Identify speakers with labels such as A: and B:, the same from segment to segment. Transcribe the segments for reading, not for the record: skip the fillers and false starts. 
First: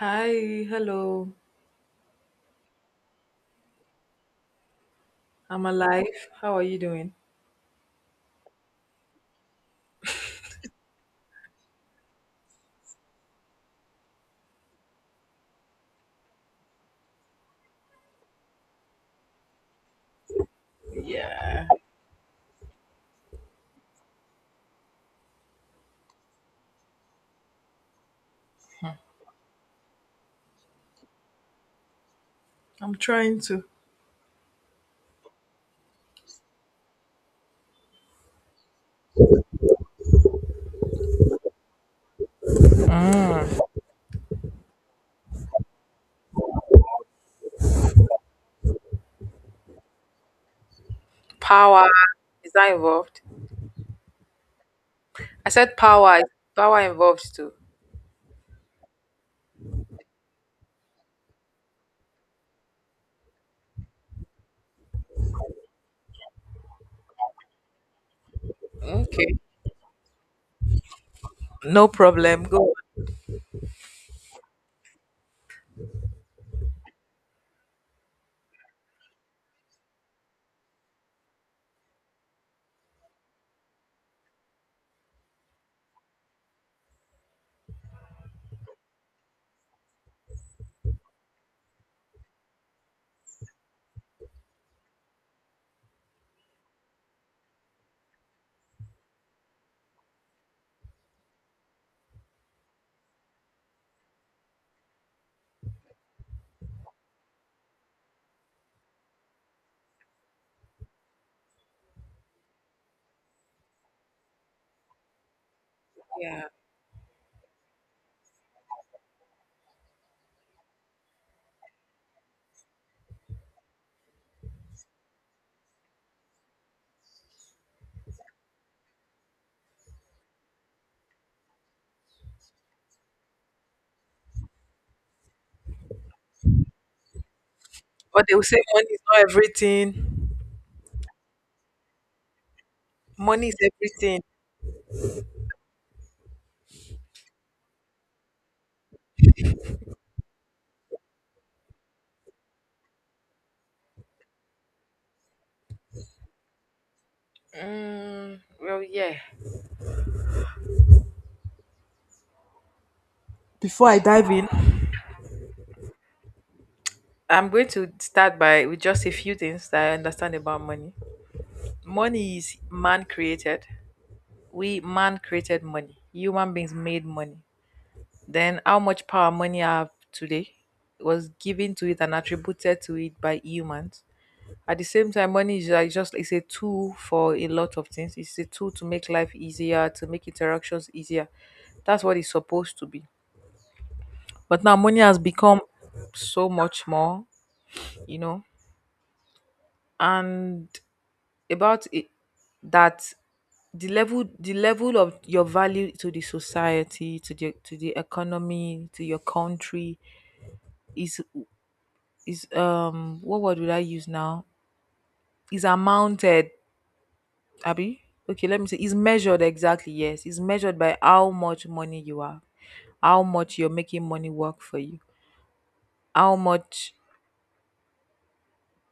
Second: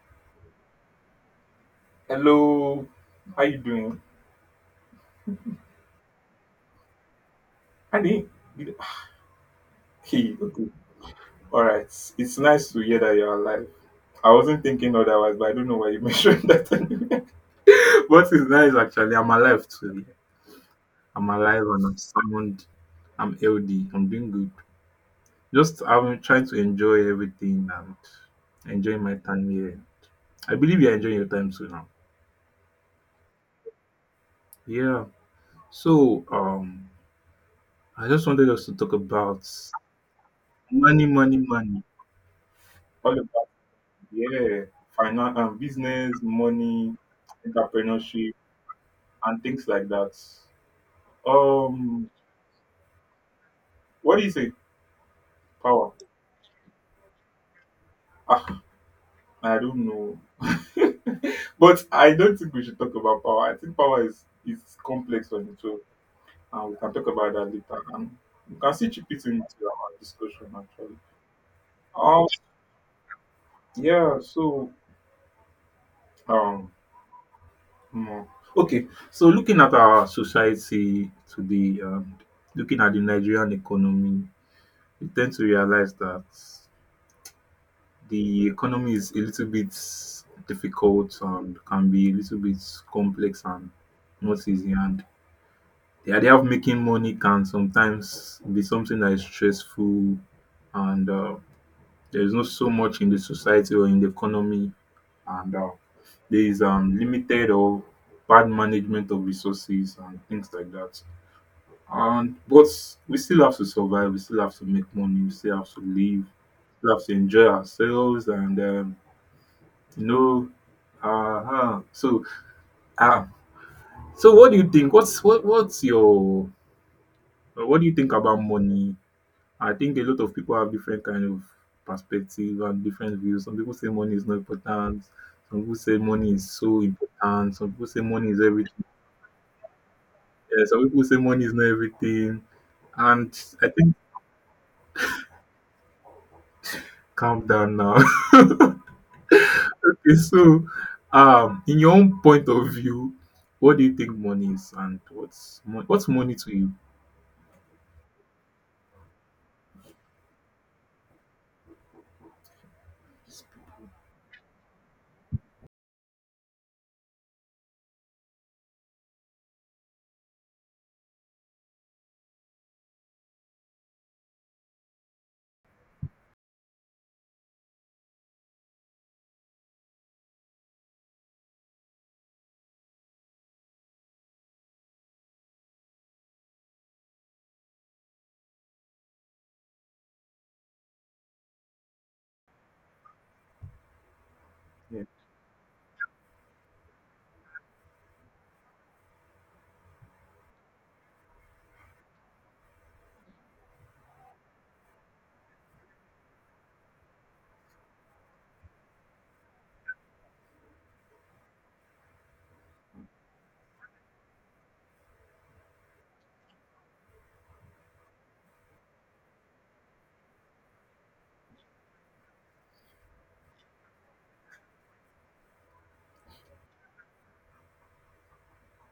A: Hi, hello.
B: Hello, how you doing?
A: I'm alive. How are you doing?
B: I didn't. You- Hey, okay, all right. It's nice to hear that you're alive. I wasn't thinking otherwise, but I don't know why you mentioned that. What is nice actually, I'm alive today. I'm alive and I'm sound. I'm healthy. I'm doing good. Just I'm trying to enjoy everything and enjoying my time here. I believe you're enjoying your time too now.
A: I'm trying to.
B: Yeah. So, I just wanted us to talk about money, money, money. All about, yeah, finance and business, money, entrepreneurship, and things like that.
A: Power
B: Um,
A: is that involved?
B: what do you say?
A: I said
B: Power?
A: power. Is power involved too?
B: Ah, I don't know. But I don't think we should talk about power. I think power is complex on its own, and we can talk about that later. And we can see chip it
A: Okay.
B: into our discussion actually.
A: No
B: Um,
A: problem. Go on.
B: yeah. So, um, hmm. Okay. So looking at our society today, looking at the Nigerian economy, you tend to realize that the economy is a little bit difficult and can be a little bit complex and not easy. And the idea of making money can sometimes be something that is stressful, and there is not so much in the society or in the economy, and there is limited or bad management of resources and things like that. And but we still have to survive. We still have to make money. We still have to live.
A: Yeah.
B: We have to enjoy ourselves and you know. Uh-huh. So uh, so what do you think? What's your what do you think about money? I think a lot of people have different kind of perspective and different views. Some people say money is not important. Some people say money is so important. Some people say
A: But
B: money
A: they
B: is
A: will say
B: everything.
A: money is not everything.
B: Yeah, some people say money is not everything. And
A: Money is
B: I think
A: everything.
B: calm down now. Okay, so, in your own point of view, what do you think money is, and what's money to you?
A: Well, yeah. Before I dive in, I'm going to start by with just a few things that I understand about money. Money is man created. We man created money. Human beings made money. Then, how much power money I have today was given to it and attributed to it by humans. At the same time, money is like just it's a tool for a lot of things. It's a tool to make life easier, to make interactions easier. That's what it's supposed to be. But now money
B: Yeah.
A: has become so much more, you know, and about it that the level of your value to the society to the economy to your country is is what word would I use now? Is amounted, Abby? Okay, let me see. Is measured exactly, yes. It's measured by how much money you are, how much you're making money work for you, how much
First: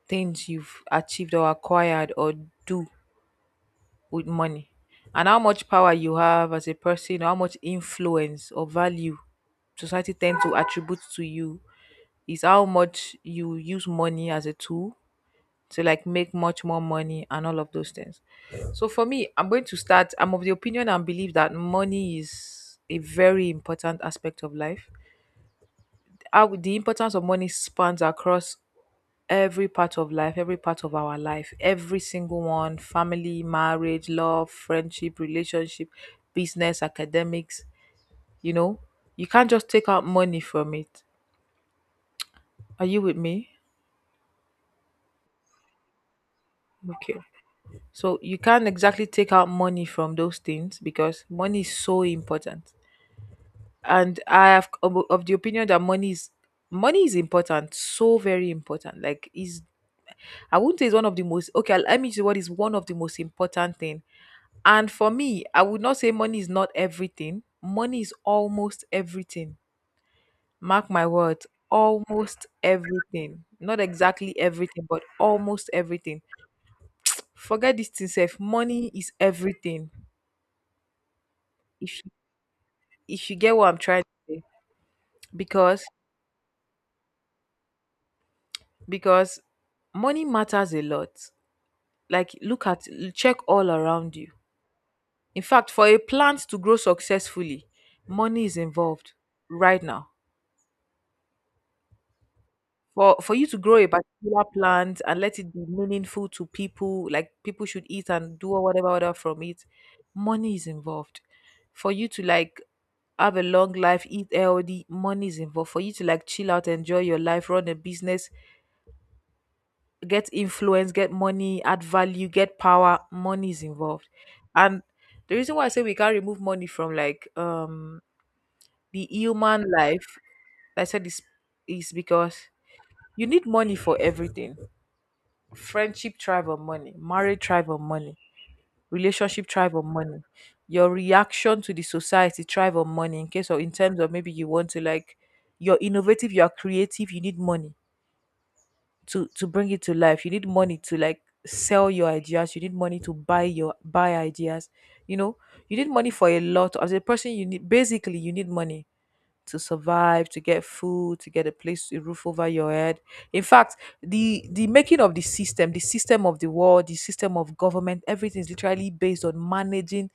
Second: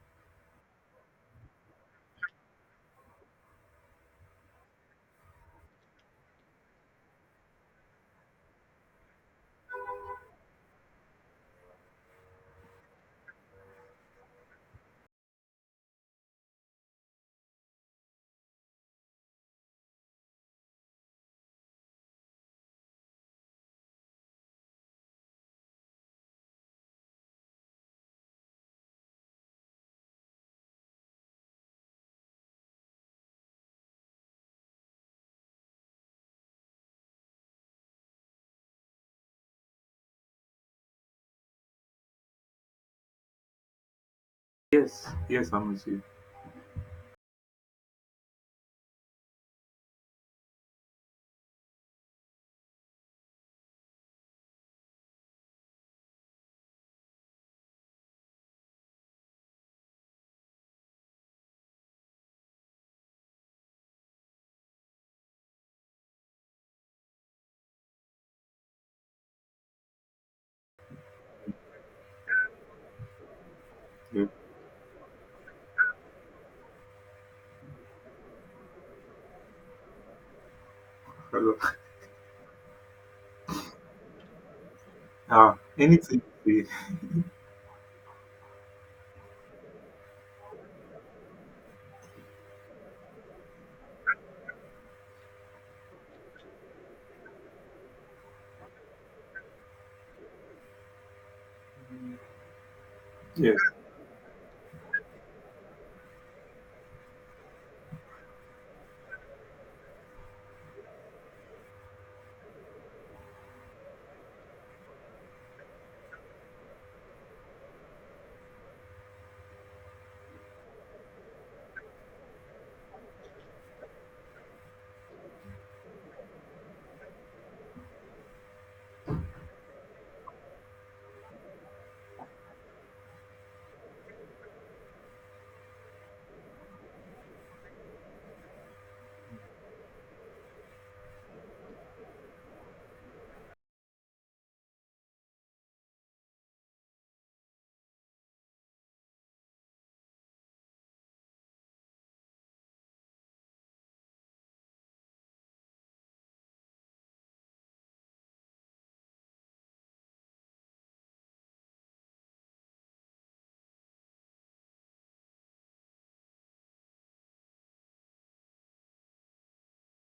A: things you've achieved or acquired or do with money, and how much power you have as a person, how much influence or value society tend to attribute to you is how much you use money as a tool to like make much more money and all of those things. So for me, I'm going to start. I'm of the opinion and believe that money is a very important aspect of life. How the importance of money spans across every part of life, every part of our life, every single one family, marriage, love, friendship, relationship, business, academics. You know, you can't just take out money from it. Are you with me?
B: Yes, yes, I'm with you.
A: Okay. So you can't exactly take out money from those things because money is so important. And I have of the opinion that money is important, so very important. Like is I wouldn't say it's one of the most okay, let me say what is one of the most important thing. And for me, I would not say money is not everything. Money is almost everything. Mark my words, almost everything. Not
B: Yeah.
A: exactly everything, but almost everything. Forget this thing, self. Money is everything
B: Hello.
A: if if you get what I'm trying to say,
B: Ah,
A: because
B: anything you say.
A: because money matters a lot. Like look at check all around you. In fact, for a plant to grow successfully, money is involved right now. For you to
B: Yes.
A: grow a particular plant and let it be meaningful to people, like people should eat and do or whatever other from it, money is involved. For you to like have a long life, eat healthy, money is involved. For you to like chill out, enjoy your life, run a business, get influence, get money, add value, get power, money is involved. And the reason why I say we can't remove money from like the human life, like I said is because you need money for everything. Friendship thrive on money, marriage thrive on money, relationship thrive on money. Your reaction to the society thrive on money in case or in terms of maybe you want to like you're innovative, you're creative, you need money to bring it to life, you need money to like sell your ideas, you need money to buy your buy ideas, you know, you need money for a lot as a person, you need basically you need money to survive, to get food, to get a place, a roof over your head. In fact, the making of the system, the system of the world, the system of government, everything is literally based on managing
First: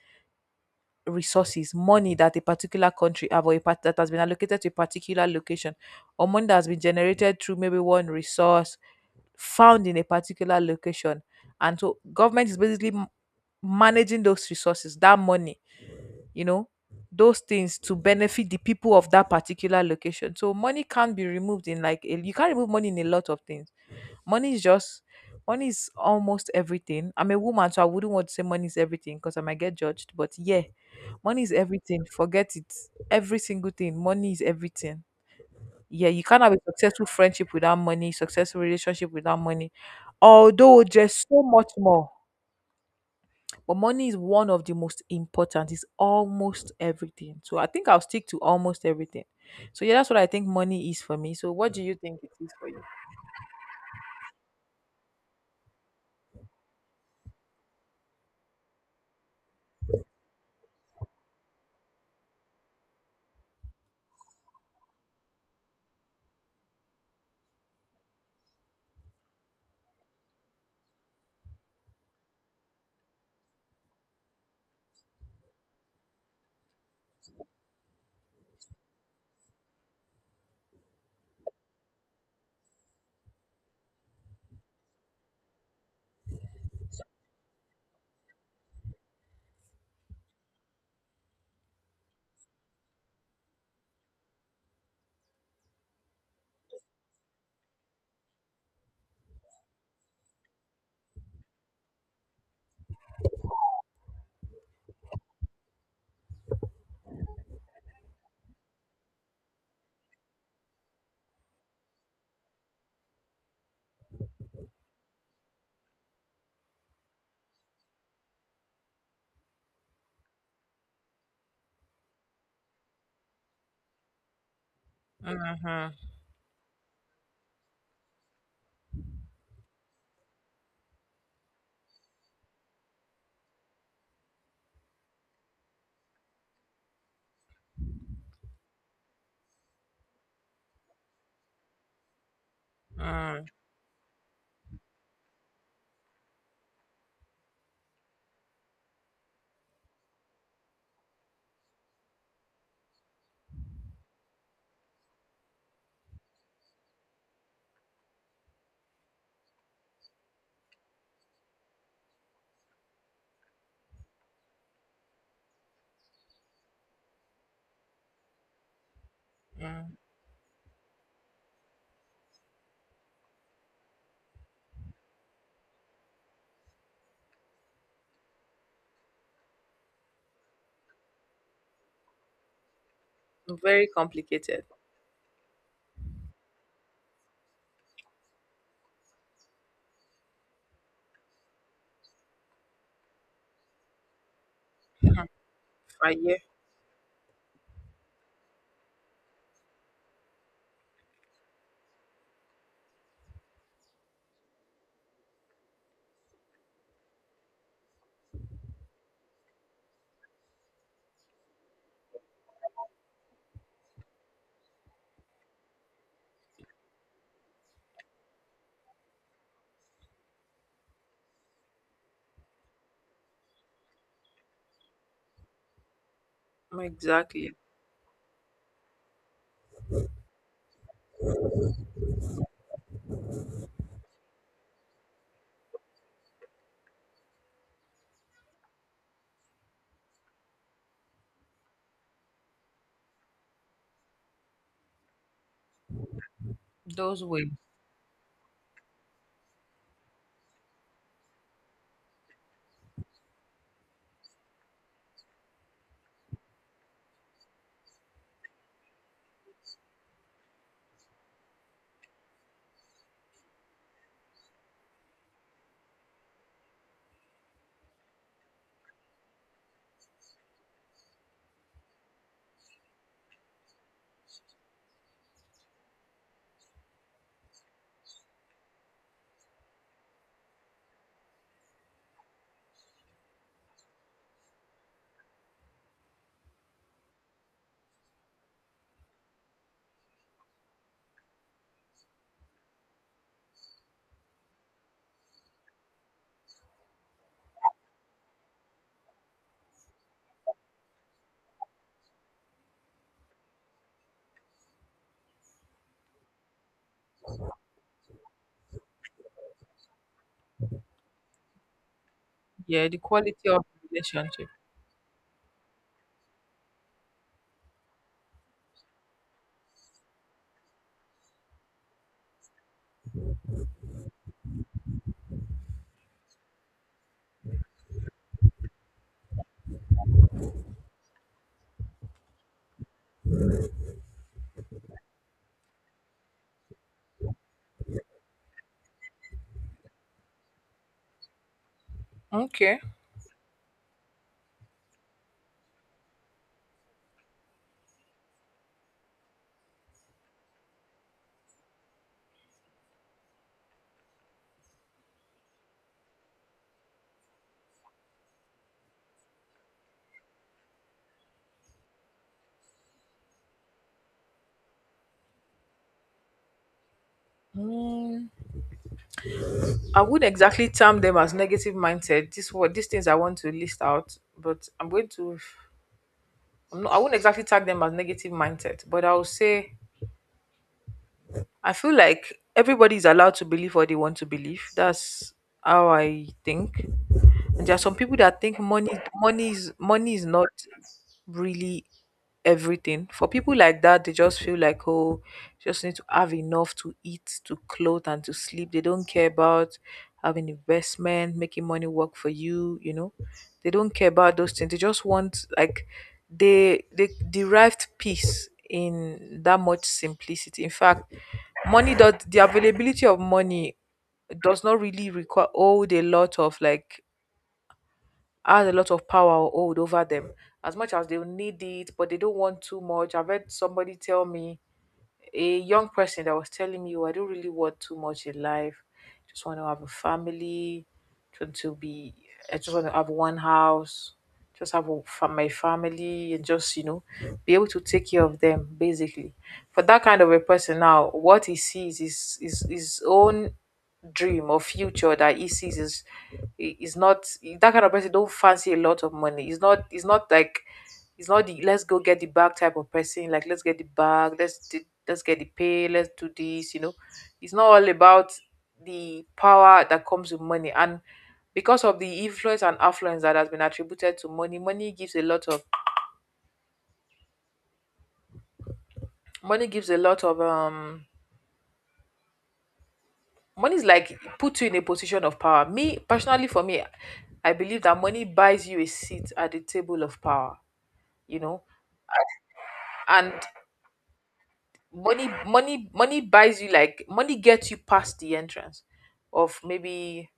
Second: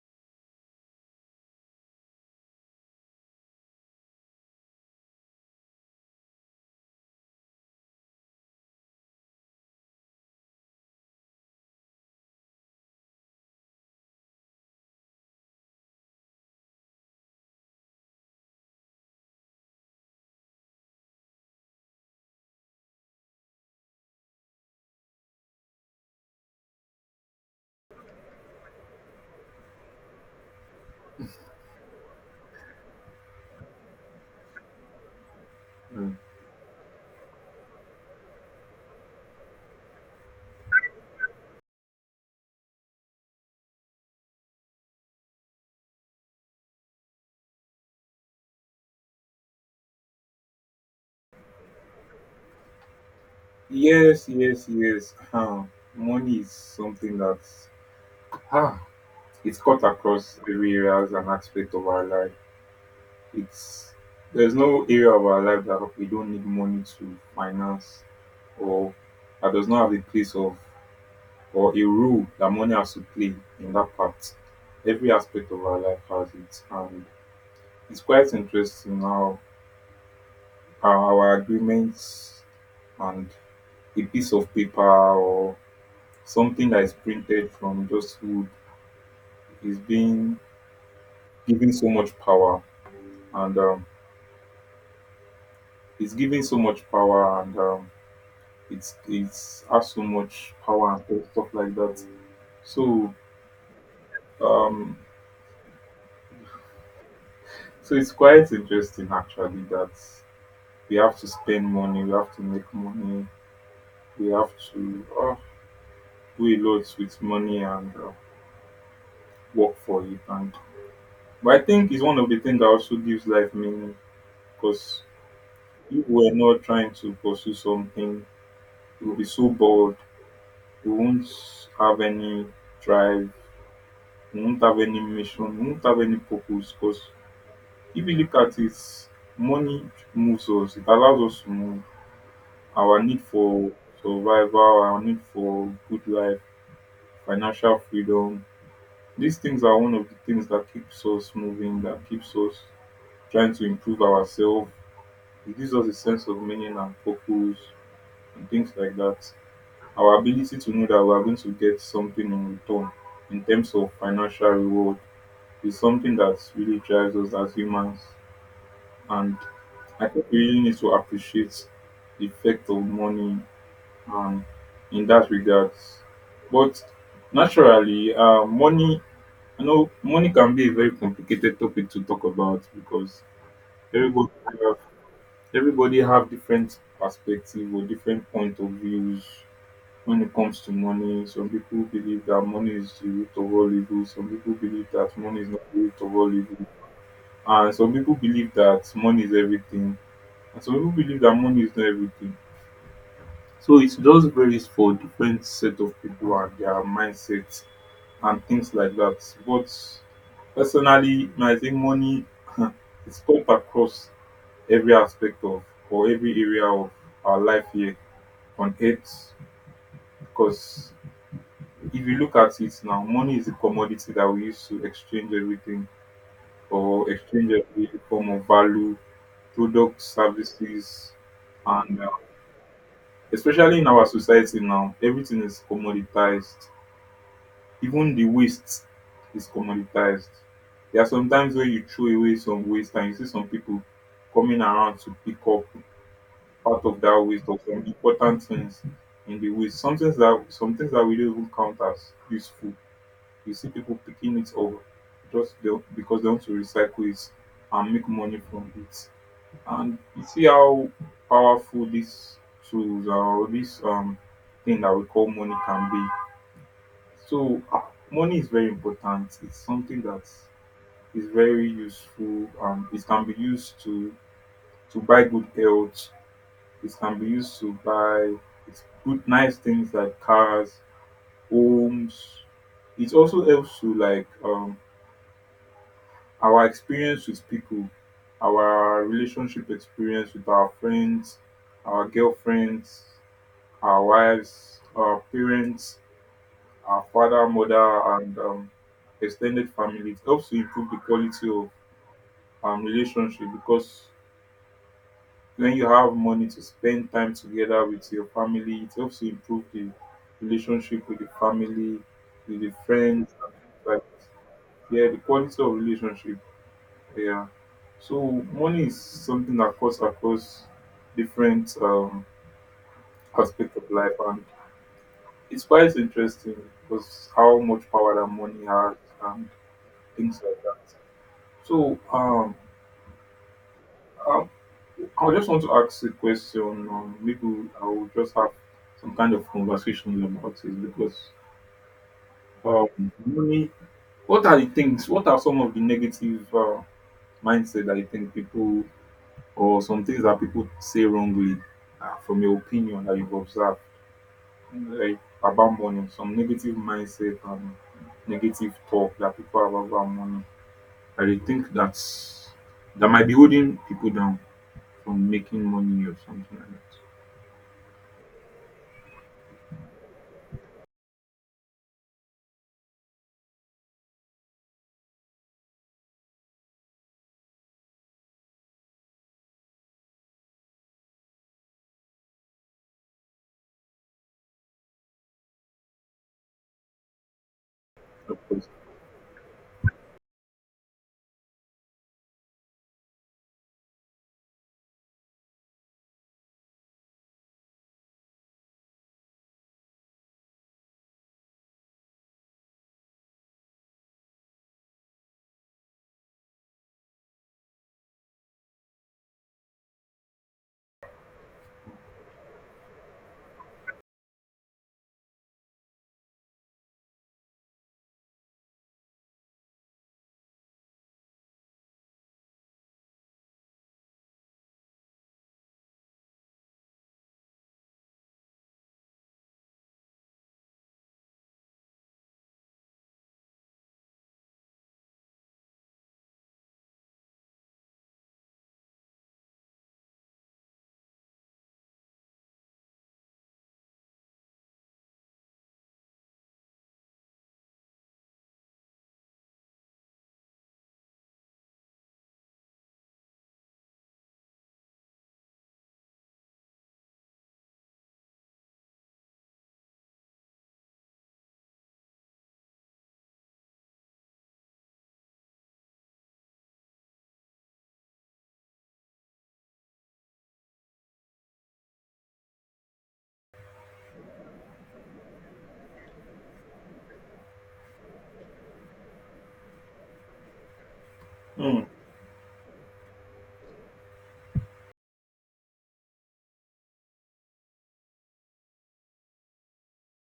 A: resources, money that a particular country have or a part that has been allocated to a particular location or money that has been generated through maybe one resource found in a particular location. And so government is basically managing those resources, that money, you know, those things to benefit the people of that particular location. So money can't be removed in like a, you can't remove money in a lot of things. Money is just money is almost everything. I'm a woman, so I wouldn't want to say money is everything because I might get judged. But yeah, money is everything. Forget it. Every single thing. Money is everything. Yeah,
B: Mm.
A: you can't have a successful friendship without money, successful relationship without money. Although there's so much more, but money is one of the most important. It's almost everything. So I think I'll stick to almost everything. So yeah, that's what I think money is for me. So what do you think it is for you?
B: Yes, yes, yes. Huh. Money is something that's huh, it's cut across every area as an aspect of our life. It's there's no area of our life that we don't need money to finance or that does not have a place of or a role that money has to play in that part. Every aspect of our life has it, and it's quite interesting how our agreements and a piece of paper or something that is printed from just wood is being given so much power, and it's giving so much power, and it's has so much power and stuff like that. So um, so it's quite interesting actually that we have to spend money, we have to make money, we have to do a lot with money and work for it. And but I think it's one of the things that also gives life meaning because
A: Mm-hmm.
B: if we're not trying to pursue something, we'll be so bored. We won't have any drive. We won't have any mission. We won't have any purpose. Because if you look at it, money moves us. It allows us to move. Our need for survival, our need for good life, financial freedom. These things are one of the things that keeps us moving, that keeps us trying to improve ourselves. It gives us a sense of meaning and purpose and things like that. Our ability to know that we are going to get something in return in terms of financial reward is something that really drives us as humans. And
A: Mm-hmm.
B: I think we really need to appreciate the effect of money um, in that regard. But naturally, money. You know, money can be a very complicated topic to talk about because
A: Very
B: everybody
A: complicated.
B: have, everybody have different perspective or different point of views when it comes to money. Some people believe that money is the root of all evil. Some people believe that money is not the root of
A: I,
B: all
A: yeah,
B: evil. And some people believe that money is everything. And some people believe that money is not everything. So it just varies for different set of people and their mindsets and things like that. But personally, I think money, it's cuts across every aspect of or every area of our life here on earth because if you look at it now, money is a commodity that we use to exchange everything or exchange
A: exactly.
B: every form of value, products, services, and especially in our society now, everything is commoditized. Even the waste is commoditized. There are some times where you throw away some waste and you see some people coming around to pick up part of that
A: Those
B: waste
A: ways.
B: of some important things in the waste. Some things that we don't even count as useful. You see people picking it up just because they want to recycle it and make money from it. And you see how powerful these tools or this thing that we call money can be. So ah, money is very important. It's something that is very useful. It can be used to buy good health, it can be used to buy it's good nice things like cars, homes. It also helps to like our experience with people, our relationship experience with our friends, our girlfriends, our wives, our parents, our father, mother, and extended family. It helps to improve the quality of relationship because when you have money to spend time together with your family it helps to improve the relationship with the family with the
A: Yeah, the
B: friends
A: quality
B: and
A: of
B: things like
A: relationship.
B: that. Yeah, the quality of relationship, yeah, so money is something that cuts across different aspect of life and it's quite interesting because how much power that money has and things like that. So uh, I just want to ask a question. Maybe I will just have some kind of conversation about it because
A: Okay.
B: um, money. What are the things? What are some of the negative mindset that you think people or some things that people say wrongly, from your opinion that you've observed like about money? Some negative mindset and negative talk that people have about money. I they think that's that might be holding people down from making money or something like
A: Mm, I would exactly term them as negative mindset. This what these things I want to list out, but I'm going to. I'm not, I wouldn't exactly tag them as negative mindset, but I will say I feel like everybody is allowed to believe what they want to believe. That's how I think. And there are some people
B: that.
A: that
B: Of
A: think
B: course.
A: money is not really everything. For people like that, they just feel like oh, just need to have enough to eat, to clothe, and to sleep. They don't care about having investment, making money work for you. You know, they don't care about those things. They just want like they derived peace in that much simplicity. In fact, money does the availability of money does not really require all a lot of like has a lot of power or hold over them as much as they need it, but they don't want too much. I've heard somebody tell me, a young person that was telling me, oh, I don't really want too much in life. Just want to have a family. Just to be, I just want to have one house. Just have a, my family and just, you know, be able to take care of them basically. For that kind of a person, now what he sees is his own dream or future that he sees is not that kind of person. Don't fancy a lot of money. It's not. It's not like it's not the let's go get the bag type of person, like let's get the bag, let's do, let's get the pay, let's do this, you know. It's not all about the power that comes with money. And because of the influence and affluence that has been attributed to money, money gives a lot of money gives a lot of money is like put you in a position of power. Me personally for me, I believe that money buys you a seat at the table of power, you know. And money buys you like money gets you past the entrance of maybe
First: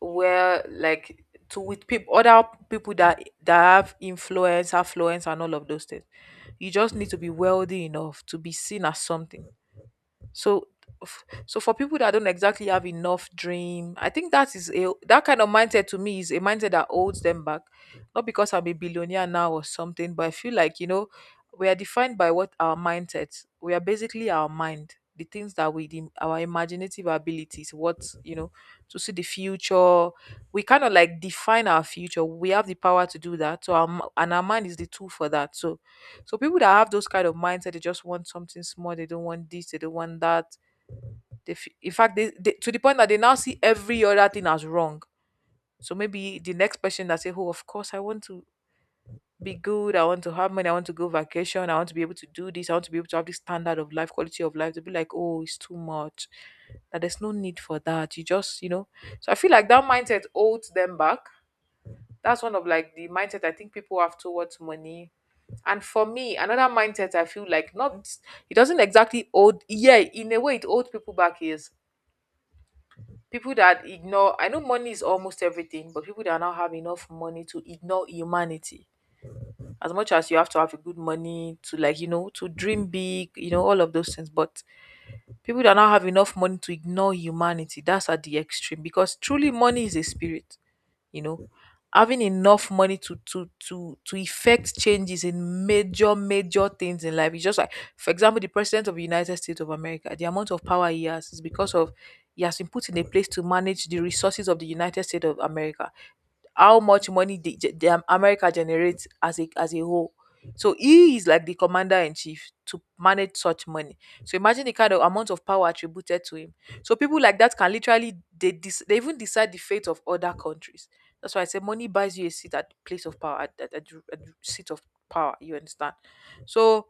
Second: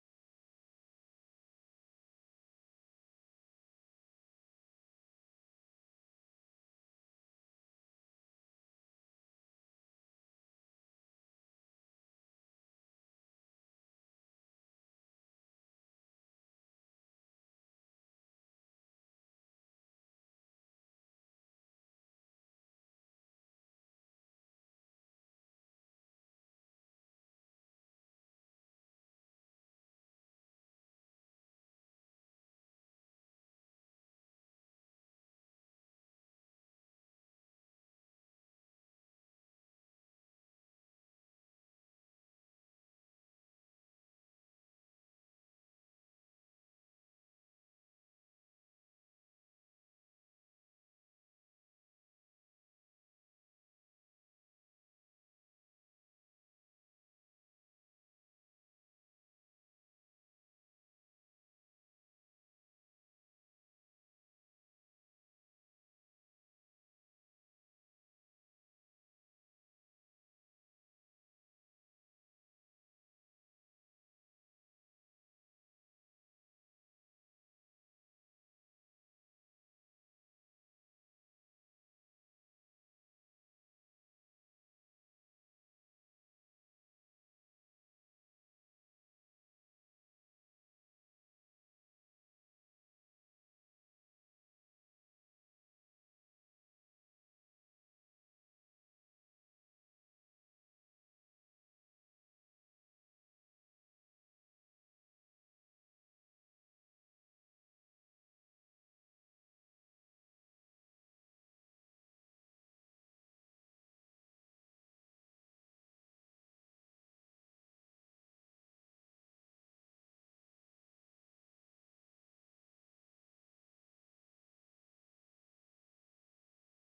A: where like to with people, other people that that have influence affluence and all of those things, you just need to be wealthy enough to be seen as something. So, so for people that don't exactly have enough dream, I think that is a that kind of mindset to me is a mindset that holds them back. Not because I'm a billionaire now or something, but I feel like, you know, we are defined by what our mindset. We are basically our mind, the things that we the, our imaginative abilities, what, you know, to see the future. We kind of like define our future. We have the power to do that. So, our, and our mind is the tool for that. So so people that have those kind of mindset, they just want something small. They don't want this. They don't want that. They, in fact, they to the point that they now see every other thing as wrong. So maybe the next person that say, "Oh, of course, I want to be good. I want to have money. I want to go vacation. I want to be able to do this. I want to be able to have this standard of life, quality of life." They'll be like, "Oh, it's too much. That there's no need for that. You just, you know." So I feel like that mindset holds them back, that's one of like the mindset I think people have towards money. And for me, another mindset I feel like not it doesn't exactly hold, yeah, in a way it holds people back is people that ignore I know money is almost everything, but people that now have enough money to ignore humanity. As much as you have to have a good money to like, you know, to dream big, you know, all of those things. But people that now have enough money to ignore humanity, that's at the extreme because truly money is a spirit you know Having enough money to effect changes in major major things in life, it's just like, for example, the president of the United States of America, the amount of power he has is because of he has been put in a place to manage the resources of the United States of America, how much money the, ge- the Am- America generates as a whole. So he is like the commander in chief to manage such money. So imagine the kind of amount of power attributed to him. So people like that can literally they even decide the fate of other countries. That's why I say money buys you a seat at the place of power at the seat of power. You understand? So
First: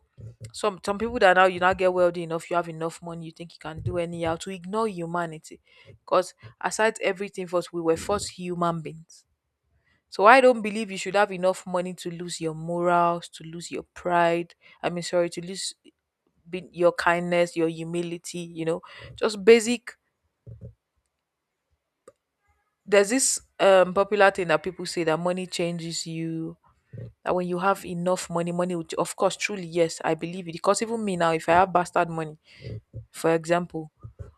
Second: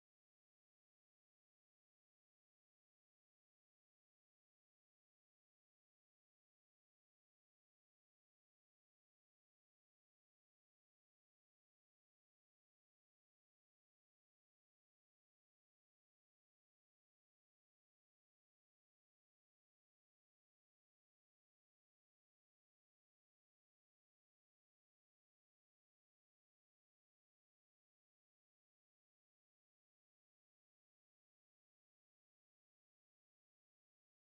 A: some people that now you now get wealthy enough, you have enough money, you think you can do anyhow to ignore humanity. Because aside everything first, we were first human beings. So I don't believe you should have enough money to lose your morals, to lose your pride. I mean, sorry, to lose your kindness, your humility. You know, just basic. There's this popular thing that people say that money changes you. That when you have enough money, money of course, truly, yes, I believe it. Because even me now, if I have bastard money, for example,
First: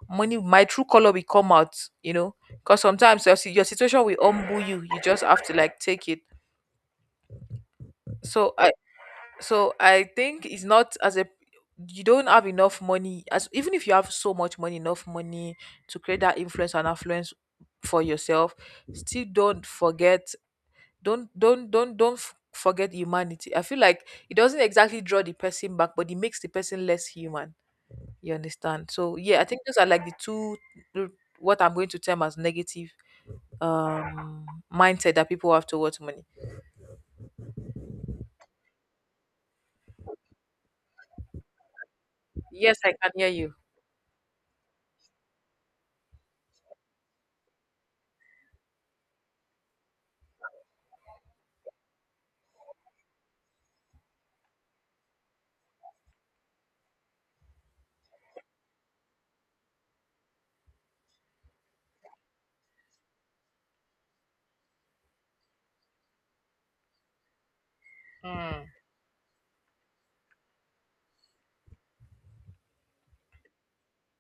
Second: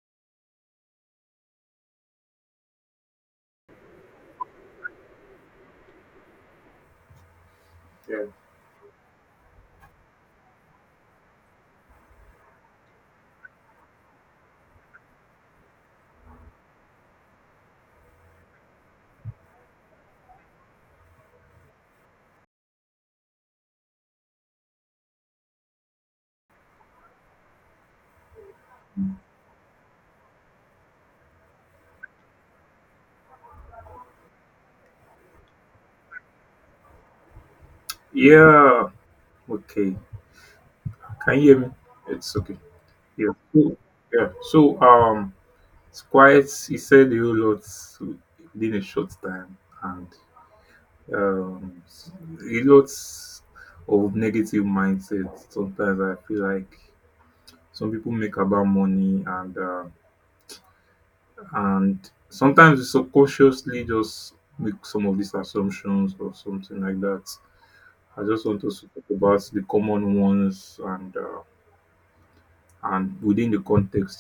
A: money, my true color will come out. You know, because sometimes your situation will humble you. You just have to like take it.
B: Yeah.
A: So so I think it's not as a you don't have enough money, as even if you have so much money enough money to create that influence and affluence for yourself, still don't forget, don't forget humanity. I feel like it doesn't exactly draw the person back, but it makes the person less human. You understand? So yeah, I think those are like the two the- what I'm going to term as negative um mindset that people have towards money.
B: Yeah. Okay. Can you hear me? It's okay.
A: Yes, I can hear
B: Yeah.
A: you.
B: So, yeah. So it's quite. He said a whole lot within a short time, and um, a lot of negative mindset. Sometimes I feel like some people make about money, and sometimes we subconsciously just make some of these assumptions or something like that. I just want us to talk about the common ones. And and within the context,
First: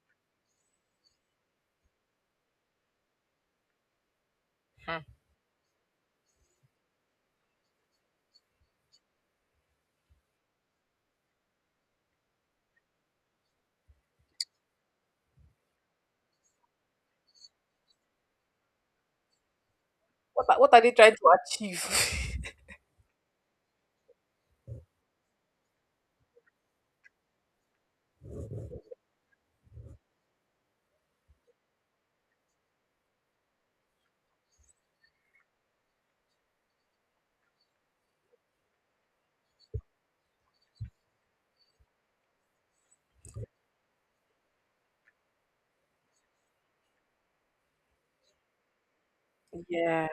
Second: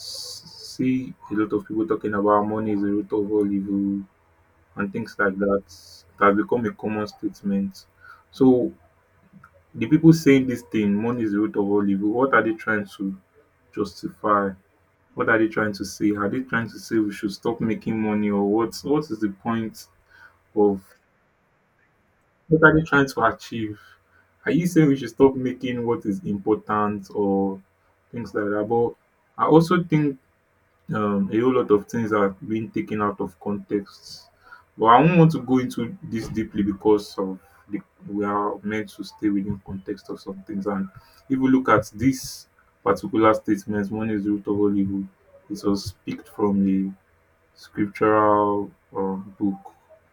B: see a lot of people talking about money is the root of all evil and things like that. It has become a common statement. So the people saying this thing, money is the root of all evil, what are they trying to justify? What are they trying to say? Are they trying to say we should stop making money or what is the point
A: What are
B: of,
A: they trying to achieve?
B: what are they trying to achieve? Are you saying we should stop making what is important or things like that? But I also think a whole lot of things are being taken out of context. But I won't want to go into this deeply because of the, we are meant to stay within context of some things. And if we look at this particular statement, one is the root of all evil. It was picked from a scriptural book,
A: Yeah.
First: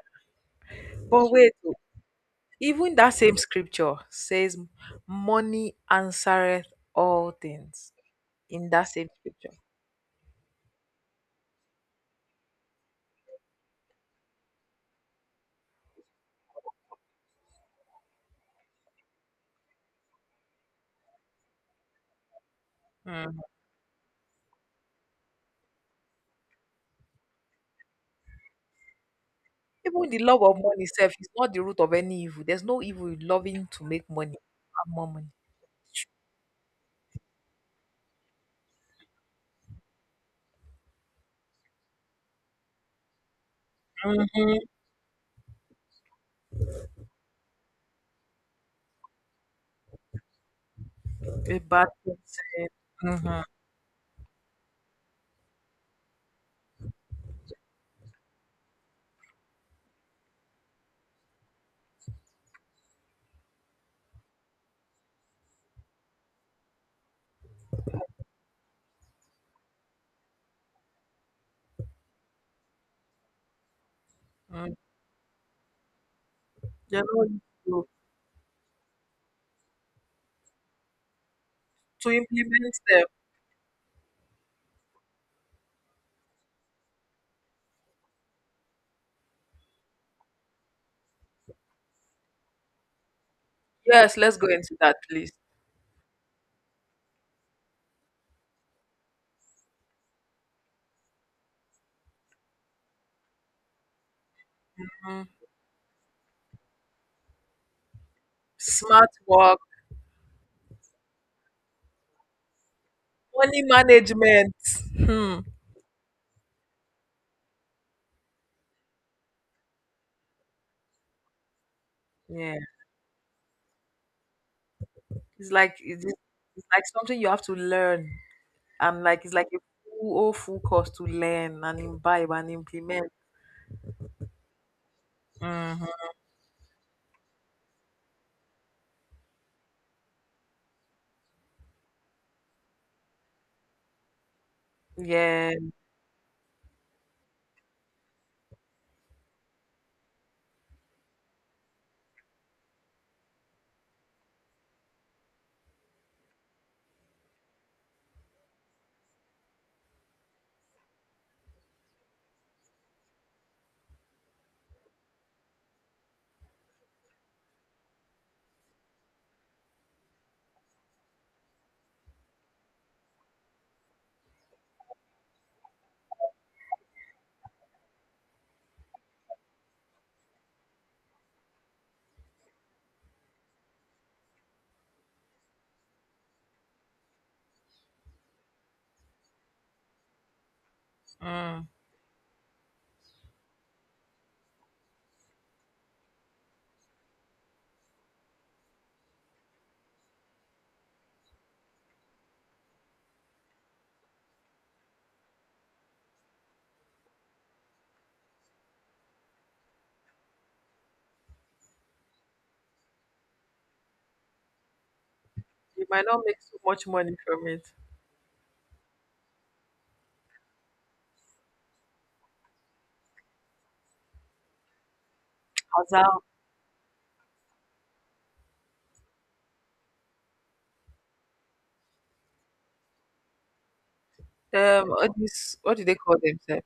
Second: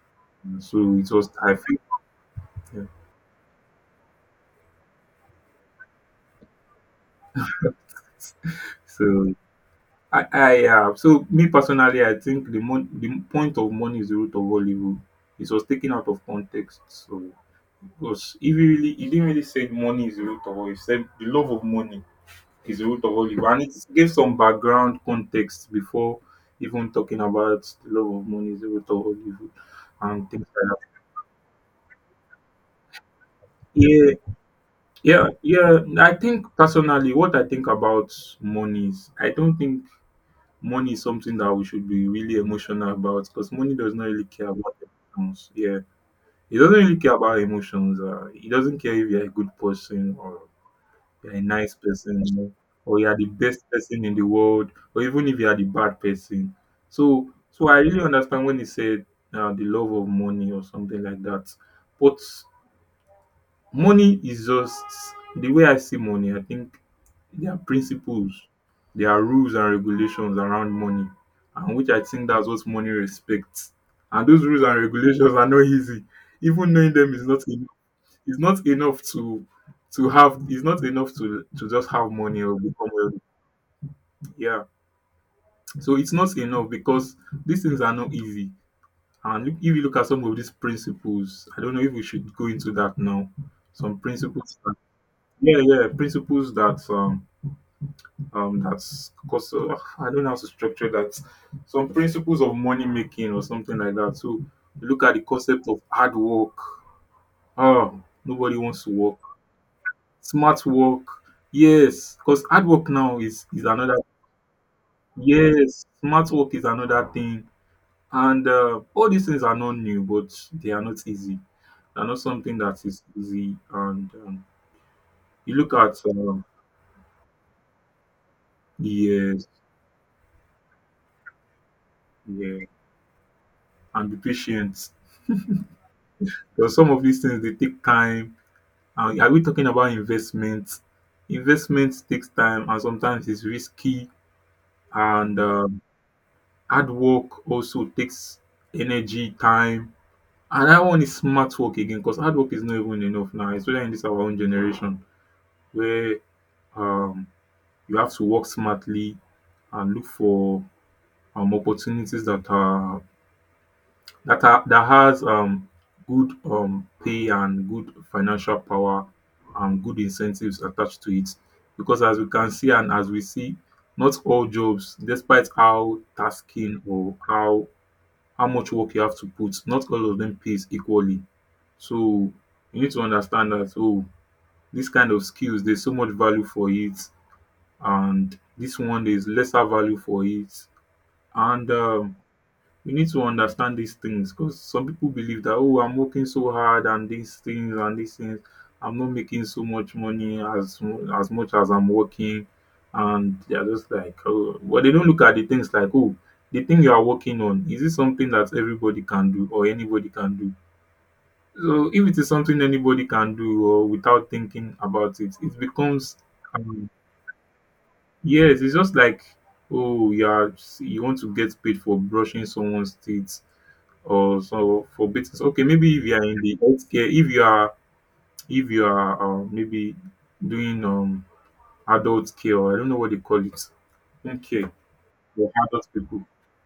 B: so it was
A: But
B: I
A: wait, oh,
B: think yeah.
A: even that same scripture says money answereth all things in that same
B: So.
A: scripture.
B: I so me personally, I think the point of money is the root of all evil. It was taken out of context, so. Because if you really you didn't really say money is the root of all evil. You said the love of money is the root of all
A: Mm.
B: evil. And it gave some background context before even talking about the love of money is the root of all evil
A: Even the
B: and
A: love
B: things
A: of
B: like that.
A: money itself is not the root of any evil. There's no evil in loving to make
B: Yeah,
A: money, have more
B: yeah,
A: money.
B: yeah. I think personally what I think about money is I don't think money is something that we should be really emotional about because money does not really care
A: Mm-hmm.
B: about emotions. Yeah. It doesn't really care about emotions. He doesn't care if you're a good person or you're a
A: A
B: nice
A: bad
B: person, you know,
A: person.
B: or you're the
A: Mm-hmm.
B: best person in the world, or even if you're the bad person. So, so I really understand when he said the love of money or something like that. But money is just the way I see money. I think there are principles, there are rules and regulations around money, and which I think that's what money respects. And those rules
A: Mm.
B: and regulations are not easy. Even knowing
A: You
B: them is
A: know,
B: not easy.
A: to,
B: It's not enough to have it's not enough to just
A: to
B: have money or
A: implement
B: become
A: them.
B: wealthy. Yeah. So it's not enough because these things are not easy. And if you look at some of these principles, I don't know if we should go into that now. Some
A: Yes, let's go
B: principles that,
A: into that, please.
B: yeah, yeah, principles that that's because I don't know how to structure that. Some principles of money making or something like that. So you look at the
A: Mm.
B: concept of hard work. Oh, nobody wants to
A: Smart
B: work.
A: work,
B: Smart work, yes. Cause hard work now is
A: money
B: is another.
A: management. Hmm.
B: Yes, smart work is another thing. And, all these things are not new, but they are not easy. They're not
A: Yeah.
B: something that is easy.
A: It's
B: You look
A: like
B: at,
A: it's, it's like something you have to learn, and like it's
B: yes,
A: like a full whole full course to learn and imbibe and
B: yeah,
A: implement.
B: and be patient. Cause
A: Hmm.
B: some of these things, they take time. And are we talking about investment? Investment takes time, and sometimes it's risky. And,
A: Yeah,
B: um, hard work also takes energy, time. And that one is smart work again, cause hard work is not even enough now, especially in this our own generation where um you have to work smartly and look for opportunities that has good pay and good financial power and good incentives attached to it. Because as we can see, and as we see, not all jobs, despite how tasking or how much work you have to put, not all of them pays equally. So you need to understand that, oh, this kind of skills, there's so much value for it, and this one, there's lesser value for it.
A: mm.
B: And we need to understand these things, because some people believe that, oh, I'm working so hard and these things and these things, I'm not making so much money as as much as I'm working. And they're just like, oh well, they don't look at the things like, oh, the thing you are working on, is it something that everybody can do or anybody can do? So if it is something anybody can do or without thinking about it, it
A: you might
B: becomes
A: not make so much
B: um,
A: money from it.
B: yes, it's just like, oh, you are you want to get paid for brushing someone's teeth or so for business. Okay,
A: As
B: maybe if you
A: a-
B: are in the healthcare, if you are maybe doing adult care, or I don't know what they call it, home care
A: all
B: for
A: these, what do
B: adult
A: they call
B: people.
A: themselves?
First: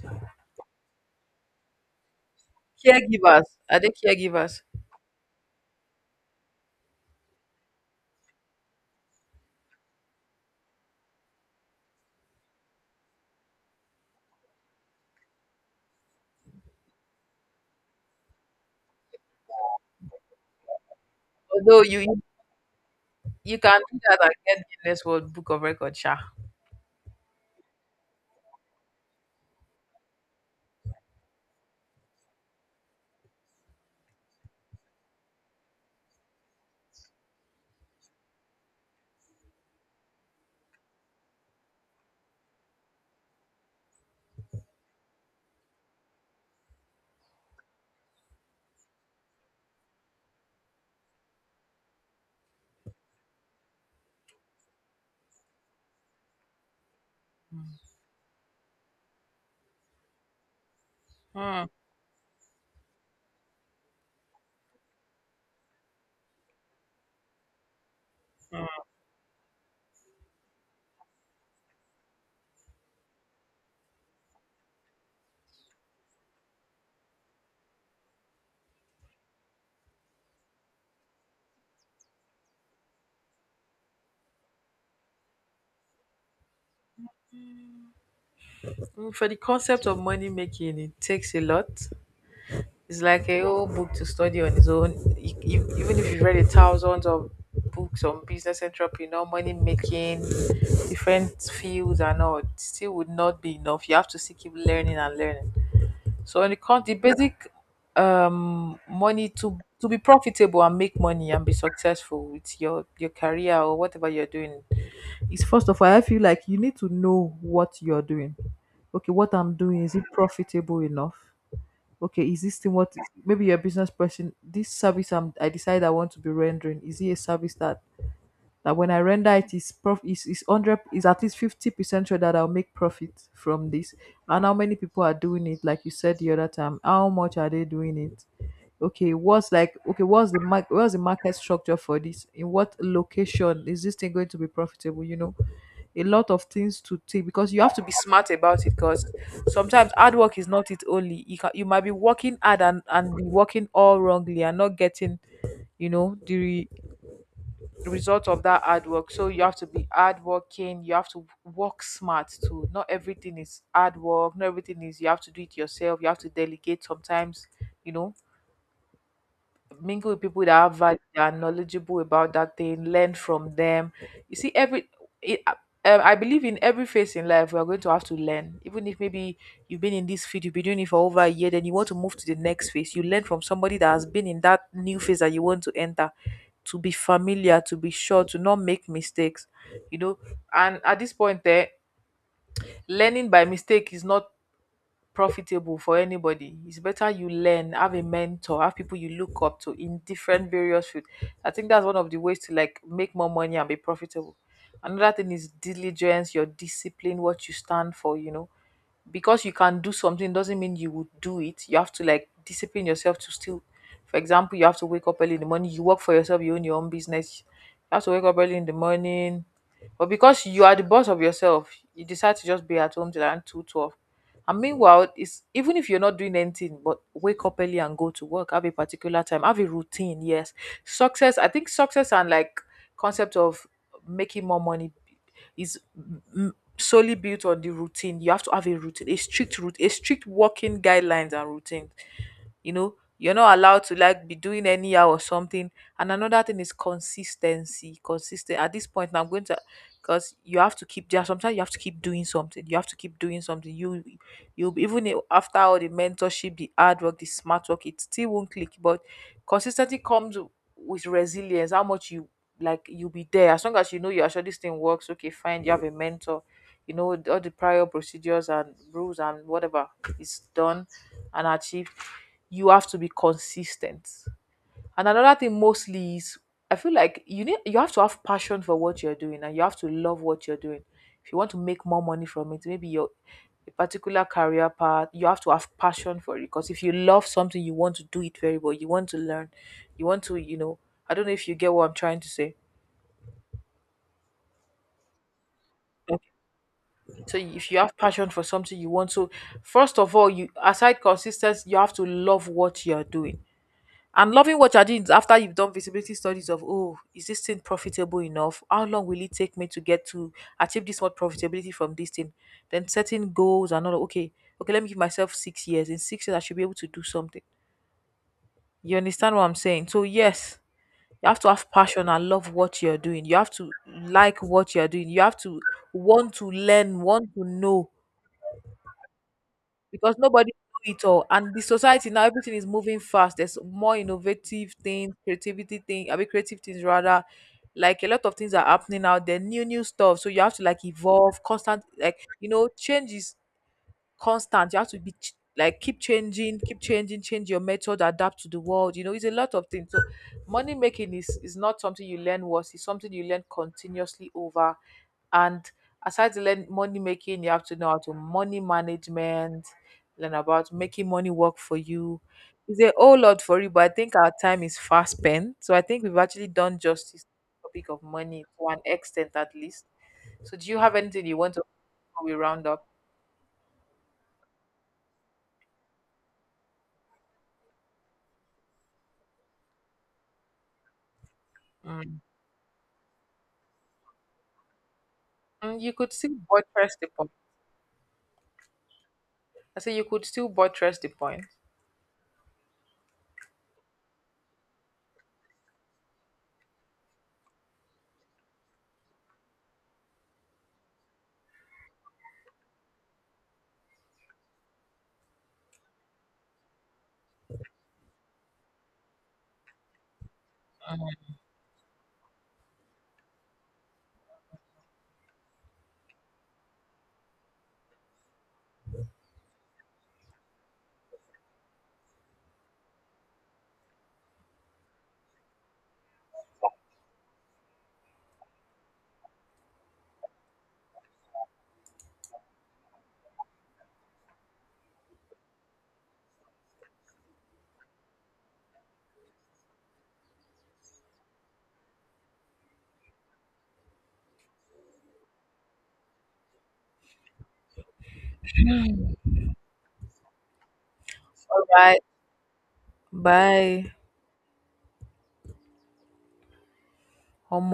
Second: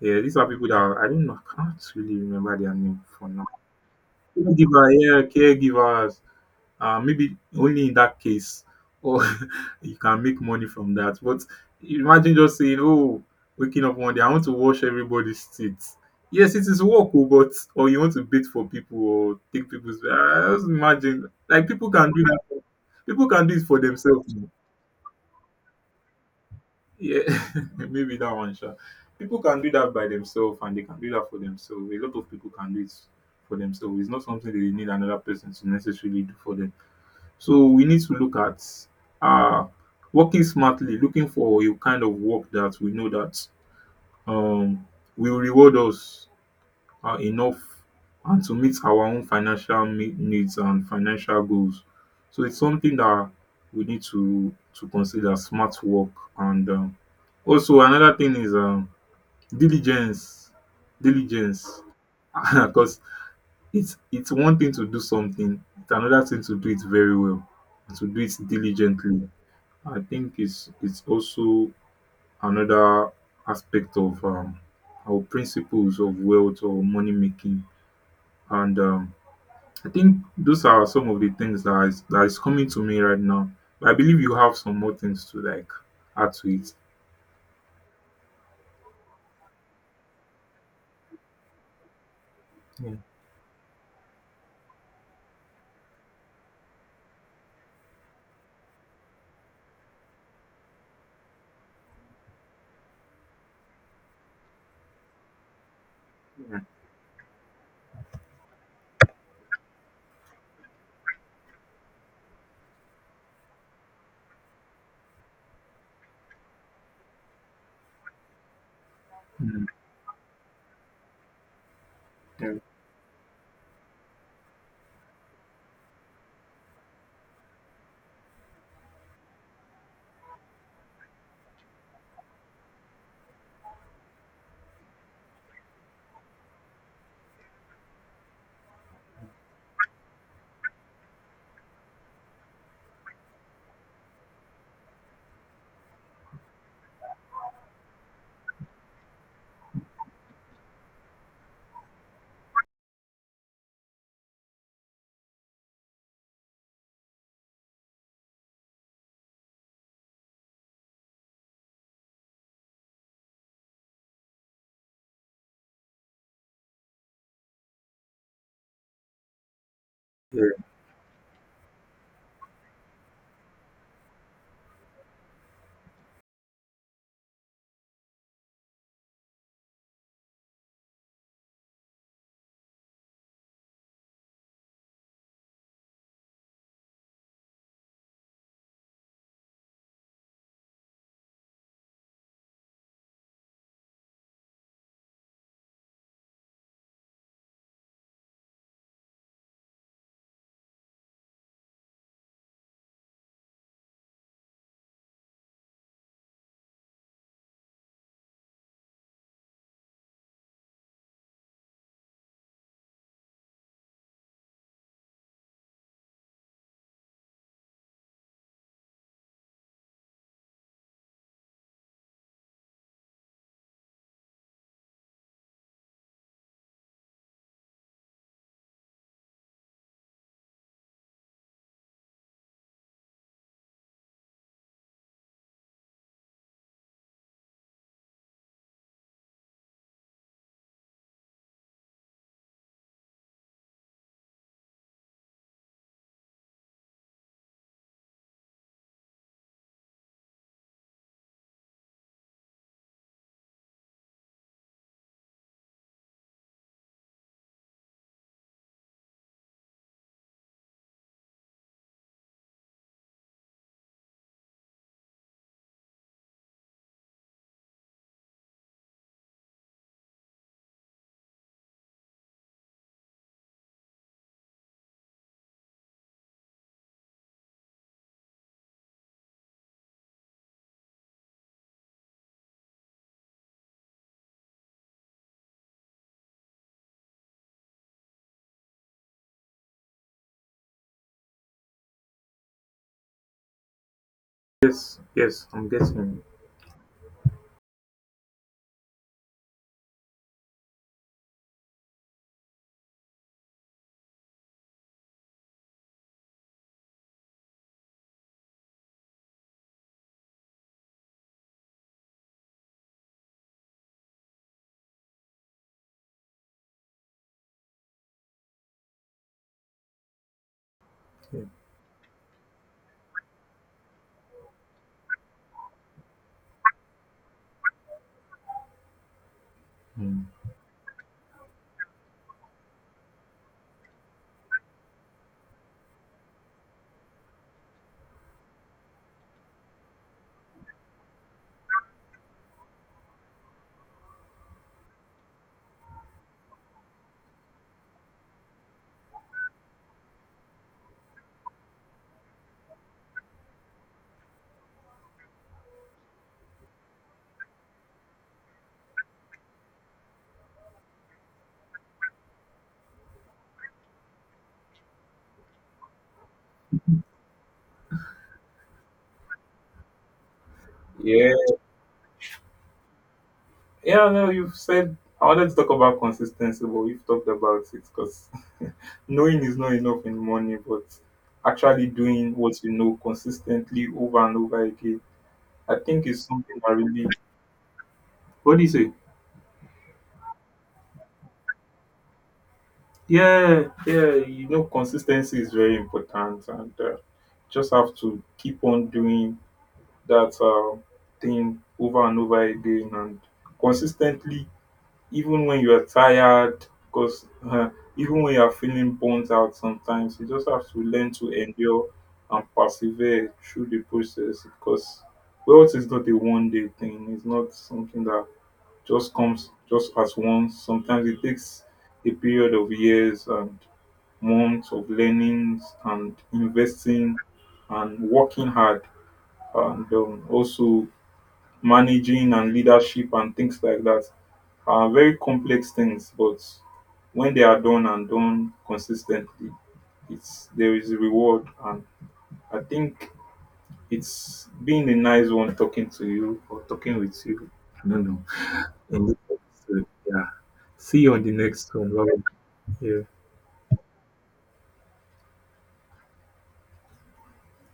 B: Yeah, these are people that are, I don't know, I can't really remember their name for
A: Caregivers.
B: now.
A: Are they caregivers?
B: Caregiver, yeah, caregivers. Maybe only in that case, or you can make money from that. But imagine just saying, "Oh, waking up one day, I want to wash everybody's teeth." Yes, it is work, oh, but or you want to bait for people or take people's. I just imagine like
A: Although
B: people
A: you
B: can
A: you
B: do that. People can do
A: you
B: it for
A: can do that and
B: themselves. Oh.
A: get Guinness World Book of Record, sha.
B: Yeah, maybe that one, sure. People can do that by themselves, and they can do that for themselves. A lot of people can do it for themselves. It's not something they need another person to necessarily do for them. So we need to look at uh, working smartly, looking for a kind of work that we know that um, will reward us enough and to meet our own financial needs and financial goals. So it's something that we need to consider smart work. And
A: Mm,
B: Also another thing is, diligence,
A: mm.
B: diligence, because it's one thing to do something, it's another thing to do it very well, to do it diligently. I think it's also another aspect of, our principles of wealth or money making, and I think those are some of the things that is coming to me right now. But I believe you have some more things to like add to it.
A: For the concept of money making, it takes a lot.
B: Yeah.
A: It's like a whole book to study on its own. Even if you've read a thousands of books on business entrepreneur, money making, different fields and all, it still would not be enough. You have to still keep learning and learning. So when
B: Yeah.
A: it comes the basic money to be profitable and make money and be successful with your career or whatever you're doing is first of all I feel like you need to know what you're doing. Okay, what I'm
B: Mm.
A: doing, is it profitable enough? Okay, is
B: Yeah.
A: this thing what, maybe you're a business person, this service I decide I want to be rendering, is it a service that when I render it is prof is hundred is at least 50% sure that I'll make profit from this? And how many people are doing it? Like you said the other time, how much are they doing it? Okay, what's like okay, what's the mark what's the market structure for this? In what location is this thing going to be profitable? You know, a lot of things to take because you have to be smart about it because sometimes hard work is not it only. You might be working hard and be working all wrongly and not getting, you know, the result of that hard work. So you have to be hardworking. You have to work smart too. Not everything is hard work. Not everything is you have to do it yourself. You have to delegate sometimes. You know, mingle with
B: Yeah.
A: people that have value, that are knowledgeable about that thing, learn from them. You see, it, uh, I believe in every phase in life, we are going to have to learn. Even if maybe you've been in this field, you've been doing it for over a year, then you want to move to the next phase. You learn from somebody that has been in that new phase that you want to enter, to be familiar, to be sure, to not make mistakes. You know, and at this point, there, learning by mistake is not profitable for anybody. It's better you learn, have a mentor, have people you look up to in different various fields. I think that's one of the ways to like make more money and be profitable. Another thing is diligence, your discipline, what you stand for, you know. Because you can do something doesn't mean you would do it. You have to like discipline yourself to still, for example, you have to wake up early in the morning, you work for yourself, you own your own business. You have to wake up early in the morning. But because you are the boss of yourself, you decide to just be at home till around 2:12, and meanwhile, it's even if you're not doing anything, but wake up early and go to work, have a particular time, have a routine. Yes, success. I think success and like concept of making more money is solely built on the routine. You have to have a routine, a strict route, a strict working guidelines and routine. You know, you're not allowed to like be doing anyhow or something. And another thing is consistency consistent at this point now I'm going to, because you have to keep, there sometimes you have to keep doing something, you have to keep doing something, you even after all the mentorship, the hard work, the smart work, it still won't click. But consistency comes with resilience, how much you like, you'll be there as long as you know you're sure this thing works. Okay, fine, you have a mentor, you know all the prior procedures and rules and whatever is done and achieve, you have to be consistent. And another thing mostly is I feel like you have to have passion for what you're doing and you have to love what you're doing. If you want to make more money from it, maybe your a particular career path, you have to have passion for it. Because if you love something, you want to do it very well. You want to learn. You want to, you know, I don't know if you get what I'm trying to say.
B: Yes. Yes. I'm
A: Okay.
B: getting
A: So if you have passion for something, you want to, first of all, you aside consistency, you have to love what you are doing. And loving what you're doing is after you've done visibility studies of, oh, is this thing profitable enough? How long will it take me to get to achieve this much profitability from this thing? Then setting goals and all. Okay, okay, let me give myself 6 years. In 6 years, I should be able to do something. You understand what I'm saying? So yes, you
B: it.
A: have
B: Yeah.
A: to have passion and love what you're doing. You have to like what you're doing. You have to want to learn, want to know, because
B: Mm.
A: nobody know it all. And the society now, everything is moving fast. There's more innovative things, creativity thing, I mean, creative things rather. Like a lot of things are happening out there, new new stuff. So you have to like evolve, constant like, you know, changes constant. You have to like keep changing, change your method, adapt to the world. You know, it's a lot of things. So money making is not something you learn once, it's something you learn continuously over. And aside to learn money making, you have to know how to money management, learn about making money work for you. It's a whole lot for you, but I think our time is fast spent. So I think we've actually done justice to the topic of money to an extent at least. So do you have anything
B: Yeah,
A: you want to before we round up?
B: yeah, no, you've said I wanted to talk about consistency, but we've talked about it. Because knowing is not enough in money, but actually
A: Mm.
B: doing what you know consistently over and over again, I
A: Mm, you
B: think
A: could
B: is
A: still
B: something that
A: buttress
B: really.
A: the point.
B: What do you say?
A: I say you could still buttress the point.
B: Yeah, you know, consistency is very important, and just have to keep on doing that thing over and over again and consistently, even when you're tired, because even when you're feeling burnt out sometimes, you just have to learn to endure and persevere through the process, because wealth is not a one day thing, it's not something that just comes just as once. Sometimes it takes a period of years and months of learnings and investing and working hard, and also managing and leadership and things like that are very complex things. But when they are done and done consistently, it's there is a reward. And I think it's been a nice one talking to you or talking with you. I don't know. In this episode, yeah. See you on the
A: All
B: next one.
A: right.
B: Bye. Yeah.
A: Bye. Omo.